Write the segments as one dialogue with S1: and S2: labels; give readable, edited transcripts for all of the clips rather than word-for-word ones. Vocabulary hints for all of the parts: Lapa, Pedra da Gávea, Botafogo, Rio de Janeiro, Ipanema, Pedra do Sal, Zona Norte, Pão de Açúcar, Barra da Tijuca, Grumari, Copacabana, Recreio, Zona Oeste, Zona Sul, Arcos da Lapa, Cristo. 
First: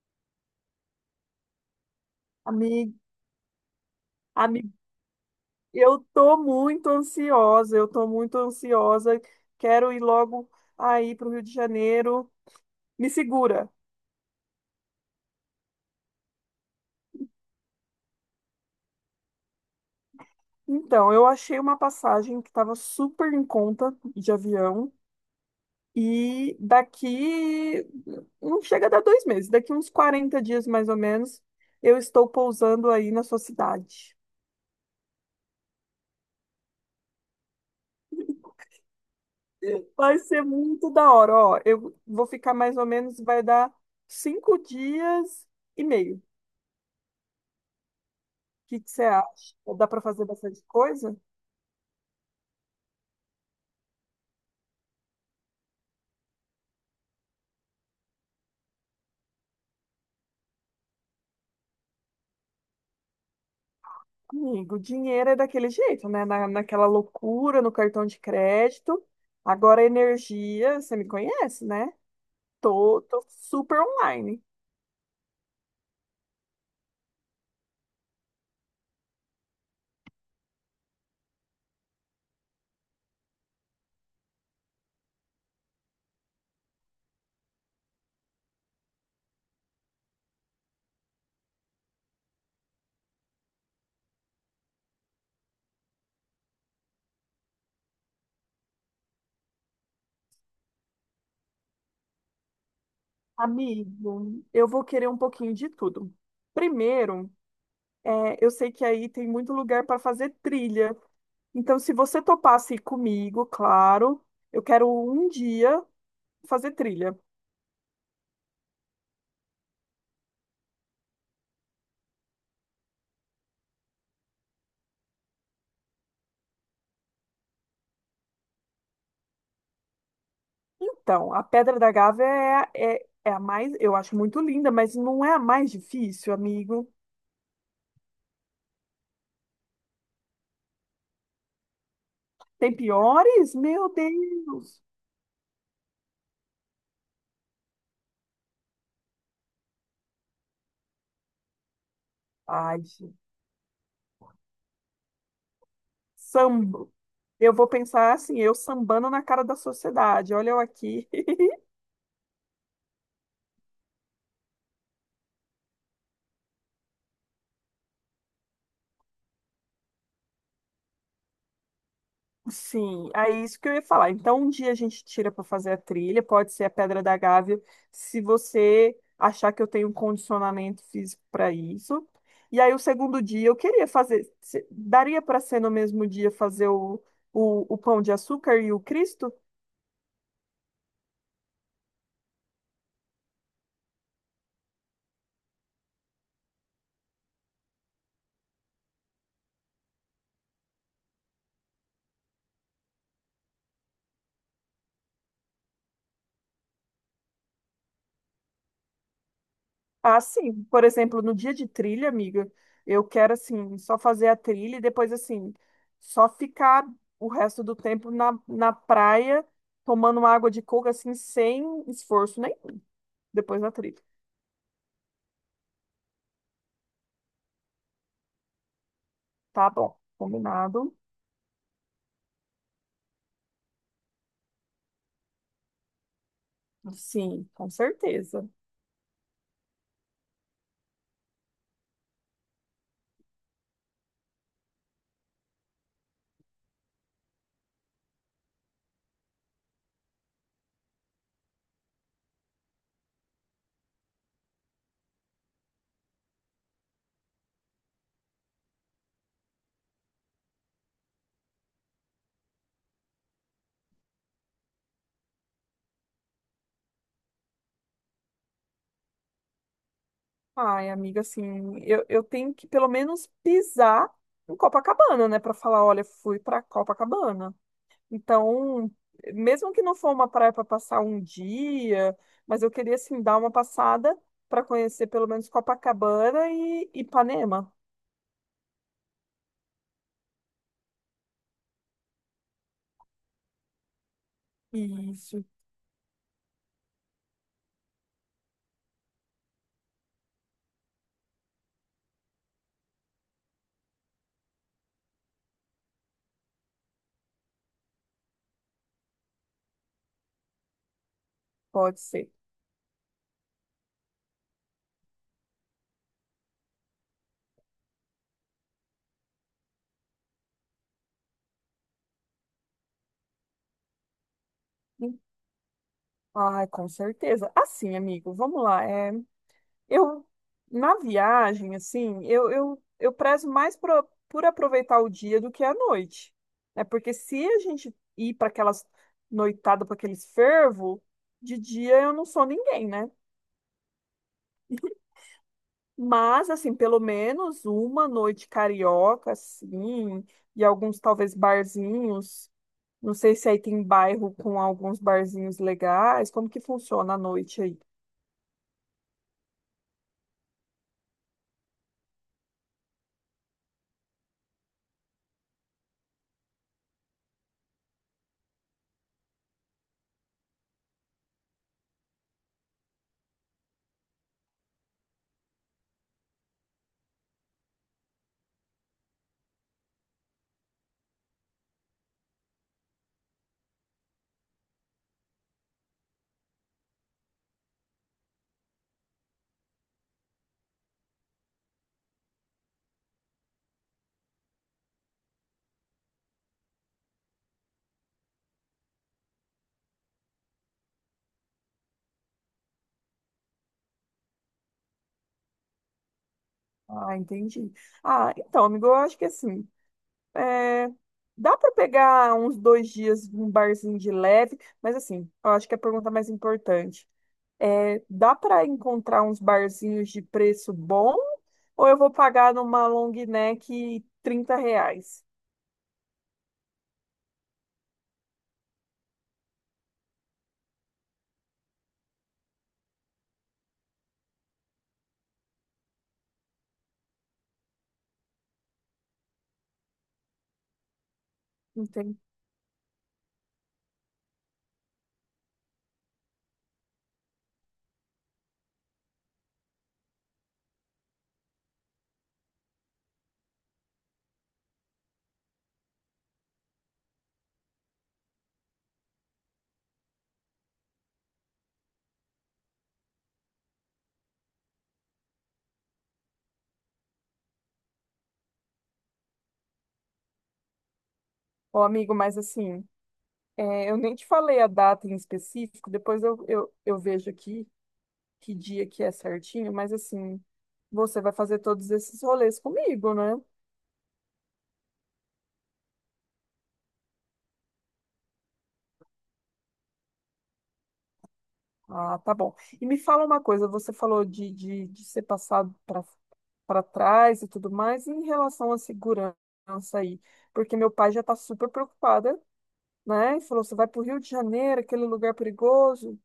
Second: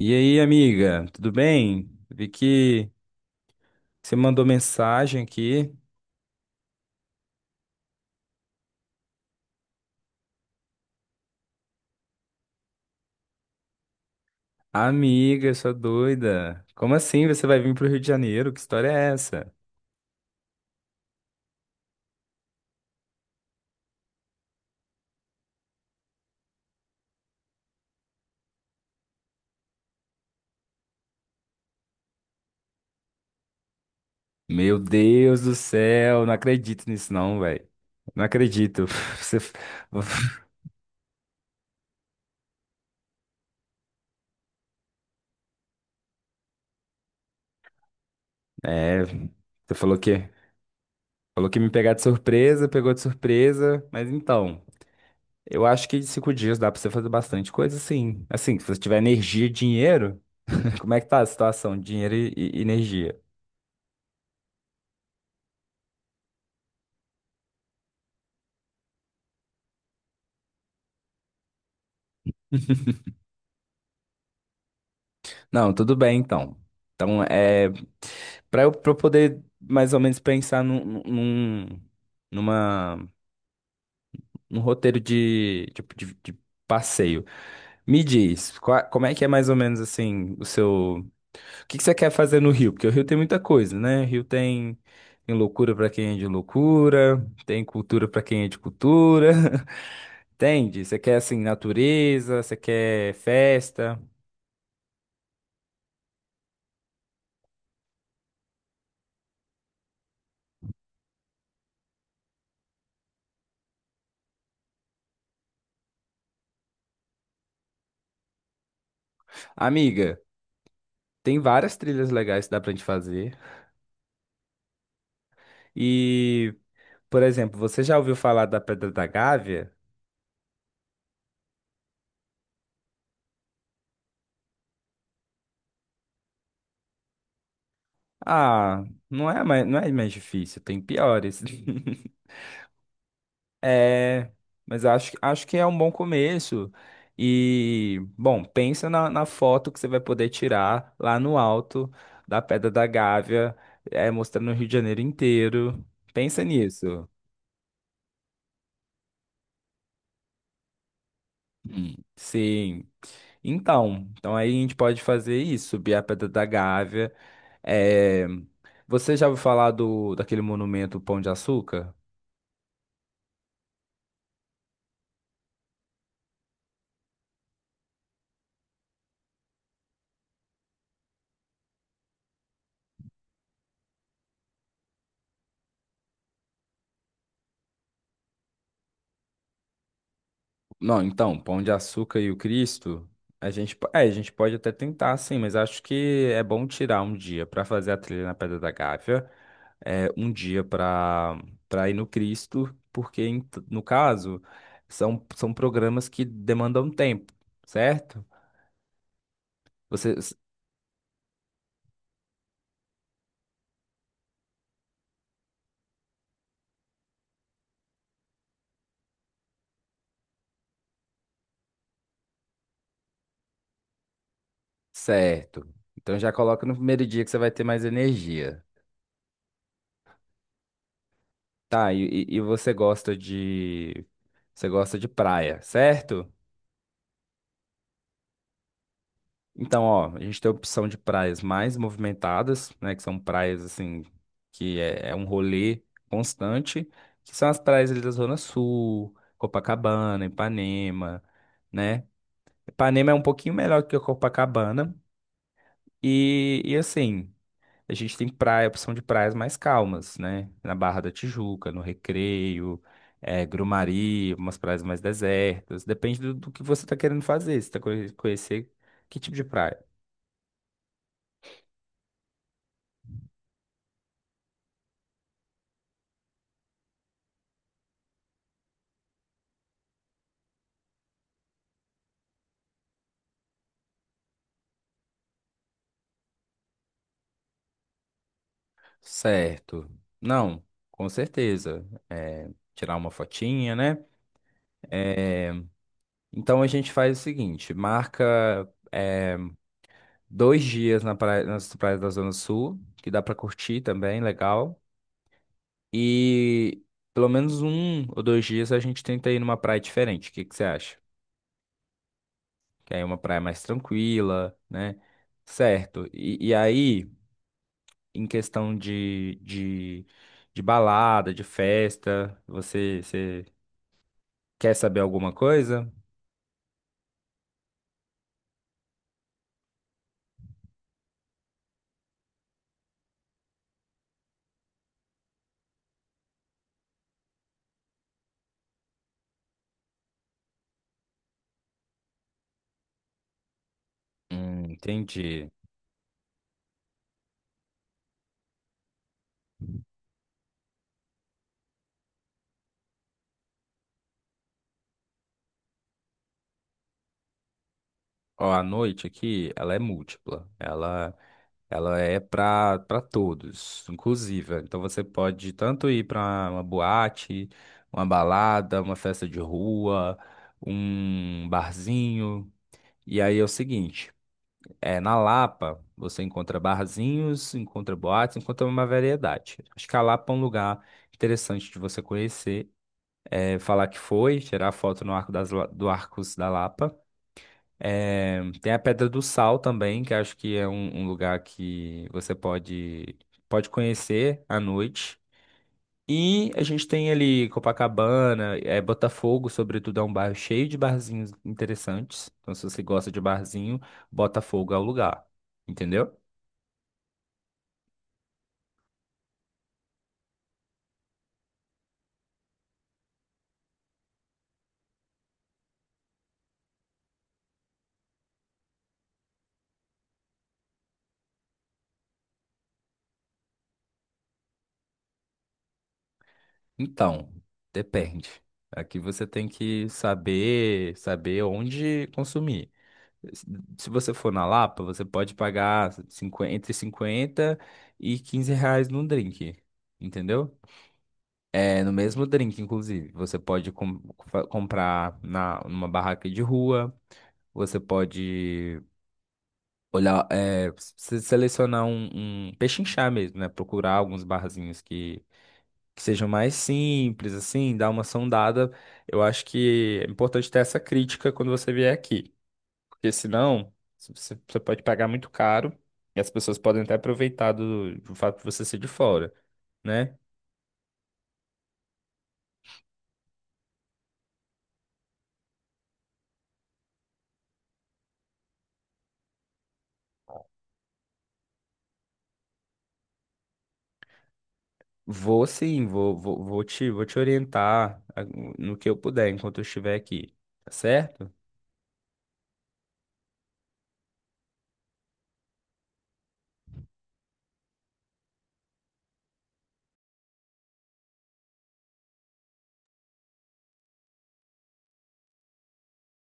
S1: E aí, amiga, tudo bem? Vi que
S2: Amigo,
S1: você mandou
S2: amigo,
S1: mensagem aqui.
S2: eu tô muito ansiosa, eu tô muito ansiosa. Quero ir logo aí para o Rio de Janeiro. Me segura.
S1: Amiga, sua doida. Como assim você vai vir pro Rio de Janeiro? Que história é essa?
S2: Então, eu achei uma passagem que estava super em conta de avião e daqui não chega a dar 2 meses, daqui uns 40 dias mais ou menos, eu estou pousando aí na sua cidade.
S1: Meu Deus do céu, não acredito nisso não, velho. Não acredito. Você
S2: Vai ser muito da hora, ó. Eu vou ficar mais ou menos, vai dar 5 dias e meio. Que você acha?
S1: você
S2: Dá para fazer bastante coisa?
S1: falou que me pegar de surpresa, pegou de surpresa, mas então, eu acho que em cinco dias dá pra você fazer bastante coisa, sim. Assim, se você tiver energia e dinheiro, como é que tá a situação? Dinheiro e energia?
S2: Amigo, dinheiro é daquele jeito, né? Naquela loucura no cartão de crédito. Agora energia, você me conhece, né? Tô super online.
S1: Não, tudo bem então. Então, para eu, pra eu poder mais ou menos pensar numa, num roteiro de passeio. Me diz, como é que é mais ou menos assim o seu. O que que você quer fazer no Rio? Porque o Rio tem muita coisa, né? O Rio tem, tem loucura pra quem é de loucura, tem cultura pra quem é de cultura. Entende? Você quer assim natureza, você quer festa.
S2: Amigo, eu vou querer um pouquinho de tudo. Primeiro, eu sei que aí tem muito lugar para fazer trilha. Então, se você topasse ir comigo, claro, eu quero um dia fazer trilha.
S1: Amiga, tem várias trilhas legais que dá pra gente fazer. E, por exemplo, você já ouviu falar da Pedra da Gávea?
S2: Então, a Pedra da Gávea é a mais, eu acho muito linda, mas não é a mais difícil, amigo.
S1: Ah, não é mais difícil, tem piores.
S2: Tem piores? Meu
S1: É,
S2: Deus!
S1: mas acho que é um bom começo. E, bom, pensa na foto que você vai poder tirar lá no alto da Pedra
S2: Ai,
S1: da
S2: gente.
S1: Gávea, é, mostrando o Rio de Janeiro inteiro. Pensa
S2: Sambo.
S1: nisso.
S2: Eu vou pensar assim, eu sambando na cara da sociedade. Olha eu aqui.
S1: Hum. Sim. Então, então aí a gente pode fazer isso, subir a Pedra da Gávea. É, você já ouviu falar daquele monumento Pão de Açúcar?
S2: Sim, é isso que eu ia falar. Então, um dia a gente tira para fazer a trilha, pode ser a Pedra da Gávea, se você achar que eu tenho um condicionamento físico para isso. E aí, o segundo dia, eu queria fazer. Daria para ser no mesmo dia fazer o Pão de Açúcar e o Cristo?
S1: Não, então, Pão de Açúcar e o Cristo, a gente, a gente pode até tentar, sim, mas acho que é bom tirar um dia para fazer a trilha na Pedra da Gávea, é, um dia para ir no Cristo, porque no caso são, são programas que demandam tempo, certo? Você,
S2: Ah, sim. Por exemplo, no dia de trilha, amiga, eu quero, assim, só fazer a trilha e depois, assim, só ficar o resto do tempo na praia. Tomando uma água de coco assim, sem esforço depois da trilha.
S1: certo. Então já coloca no primeiro dia que você vai ter mais energia.
S2: Tá bom, combinado.
S1: Tá, e, e você gosta de. Você gosta de praia, certo?
S2: Sim, com certeza.
S1: Então, ó, a gente tem a opção de praias mais movimentadas, né? Que são praias assim, que é, é um rolê constante, que são as praias ali da Zona Sul, Copacabana, Ipanema, né? Ipanema é um pouquinho melhor que a Copacabana. E assim. A gente tem praia, opção de praias mais calmas, né? Na Barra da Tijuca, no Recreio, Grumari, umas praias mais desertas. Depende do que você está querendo fazer. Você está conhecer que tipo de praia?
S2: Ai, amiga, assim, eu tenho que pelo menos pisar em Copacabana, né? Pra falar, olha, fui pra Copacabana. Então, mesmo que não for uma praia pra passar um dia, mas eu queria, assim, dar uma passada pra conhecer pelo menos Copacabana e Ipanema.
S1: Certo. Não, com certeza. Tirar uma fotinha, né?
S2: Isso,
S1: Eh, então a gente faz o seguinte: marca dois dias na praia, nas praias da Zona Sul, que dá para curtir também, legal. E pelo menos um ou dois dias a gente tenta ir numa praia diferente. O que que você acha?
S2: pode ser.
S1: Que aí é uma praia mais tranquila, né? Certo. E aí, em questão de balada, de festa, você, você quer saber alguma coisa?
S2: Ai, com certeza. Assim, amigo, vamos lá. Eu, na viagem, assim, eu prezo mais por aproveitar o dia do que a noite. Né? Porque se a gente ir para aquelas noitadas, para aqueles fervo, de dia eu não sou ninguém, né?
S1: Entendi.
S2: Mas, assim, pelo menos uma noite carioca, assim, e alguns talvez barzinhos. Não sei se aí tem bairro com alguns barzinhos legais. Como que funciona a noite aí?
S1: Ó, a noite aqui, ela é múltipla. Ela. Ela é para todos, inclusive. Então você pode tanto ir para uma boate, uma balada, uma festa de rua, um barzinho. E aí é o seguinte, é na Lapa você encontra barzinhos, encontra boates, encontra uma variedade. Acho que a Lapa é um lugar interessante de você conhecer, é, falar que foi, tirar foto no arco das, La- do Arcos da Lapa. É, tem a Pedra do Sal também, que acho que é um, um lugar que você pode, pode conhecer à noite. E a gente tem ali Copacabana, é, Botafogo, sobretudo, é um bairro cheio de barzinhos interessantes. Então, se você gosta de barzinho, Botafogo é o lugar. Entendeu?
S2: Ah, entendi. Ah, então, amigo, eu acho que assim. É, dá para pegar uns 2 dias num barzinho de leve, mas assim, eu acho que é a pergunta mais importante dá para encontrar uns barzinhos de preço bom ou eu vou pagar numa long neck R$ 30?
S1: Então, depende. Aqui você tem que saber, saber onde consumir. Se você for na Lapa, você pode pagar 50 entre 50 e 15 reais num drink, entendeu? É, no
S2: Entende?
S1: mesmo drink, inclusive. Você pode comprar numa barraca de rua, você pode olhar, é, selecionar um, um pechinchar mesmo, né? Procurar alguns barzinhos que sejam mais simples, assim, dar uma sondada. Eu acho que é importante ter essa crítica quando você vier aqui. Porque senão, se você pode pagar muito caro e as pessoas podem até aproveitar do fato de você ser de fora, né?
S2: Ô, amigo, mas assim, eu nem te falei a data em específico, depois eu vejo aqui que dia que é certinho, mas assim, você vai fazer todos esses rolês comigo, né?
S1: Vou sim, vou vou te orientar ah, no que eu puder enquanto eu estiver aqui, tá certo?
S2: Ah, tá bom. E me fala uma coisa, você falou de ser passado para trás e tudo mais, e em relação à segurança aí, porque meu pai já está super preocupada, né? E falou, você vai para o Rio de Janeiro, aquele lugar perigoso.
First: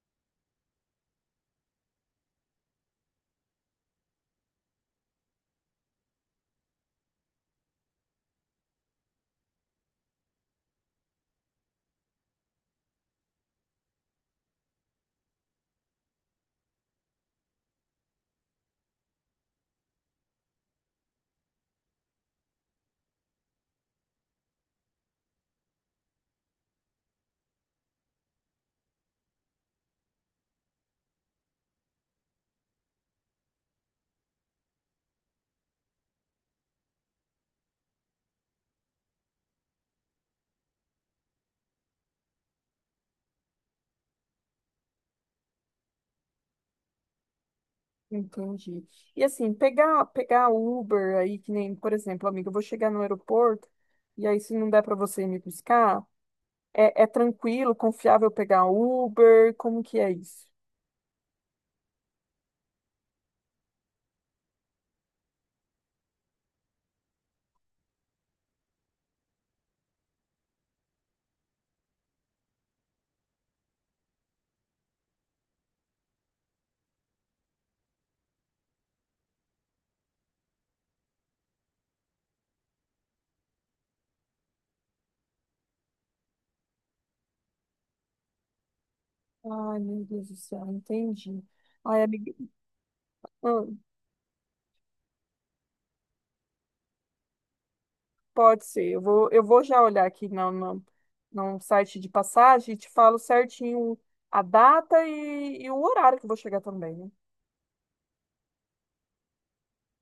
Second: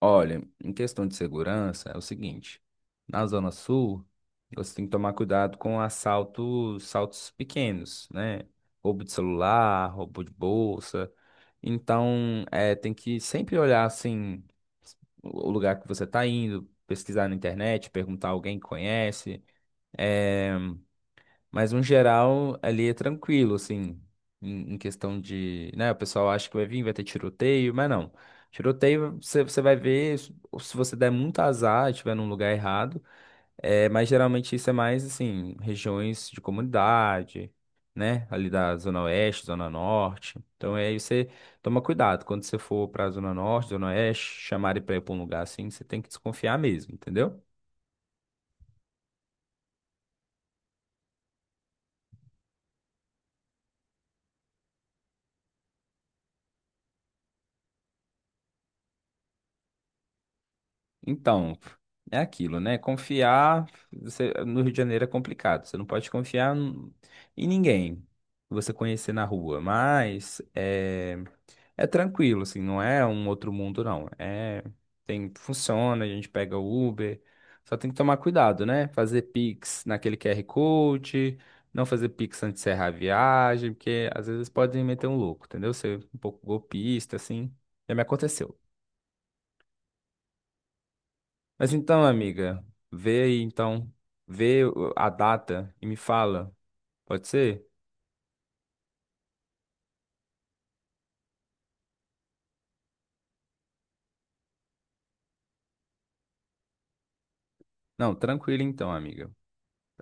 S1: Olha, em questão de segurança, é o seguinte: na Zona Sul, você tem que tomar cuidado com assaltos, assaltos pequenos, né? Roubo de celular, roubo de bolsa. Então, é, tem que sempre olhar assim o lugar que você está indo, pesquisar na internet, perguntar a alguém que conhece. Mas, no geral, ali é tranquilo, assim, em questão de, né, o pessoal acha que vai vir, vai ter tiroteio, mas não. Tiroteio, você vai ver se você der muito azar, estiver num lugar errado, é, mas geralmente isso é mais, assim, regiões de comunidade, né, ali da Zona Oeste, Zona Norte. Então, aí você toma cuidado, quando você for pra Zona Norte, Zona Oeste, chamarem pra ir pra um lugar assim, você tem que desconfiar mesmo, entendeu?
S2: Entendi. E assim, pegar Uber aí, que nem, por exemplo, amiga, eu vou chegar no aeroporto, e aí se não der para você ir me buscar, é tranquilo, confiável pegar Uber? Como que é isso?
S1: Então, é aquilo, né? Confiar você- no Rio de Janeiro é complicado. Você não pode confiar em ninguém que você conhecer na rua. Mas é, é tranquilo, assim, não é um outro mundo, não. É, tem, funciona, a gente pega o Uber. Só tem que tomar cuidado, né? Fazer Pix naquele QR Code, não fazer Pix antes de encerrar a viagem, porque às vezes podem meter um louco, entendeu? Ser um pouco golpista, assim. Já me aconteceu.
S2: Ai, meu Deus do céu, entendi.
S1: Mas
S2: Ai,
S1: então,
S2: amiga.
S1: amiga, vê aí então, a data e me fala. Pode ser?
S2: Pode ser. Eu vou já olhar aqui no site de passagem e te falo certinho a data e o horário que eu vou chegar também, né?
S1: Não, tranquilo então, amiga.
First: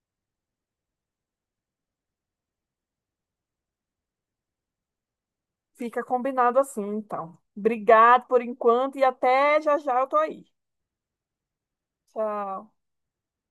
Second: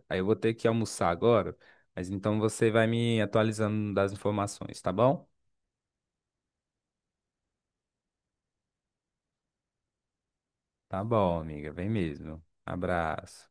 S1: Aí eu vou ter que almoçar agora, mas então você vai me atualizando das informações, tá bom?
S2: Fica combinado assim, então. Obrigado por enquanto e até já já eu tô aí.
S1: Tá bom, amiga, vem mesmo.
S2: Tchau.
S1: Abraço.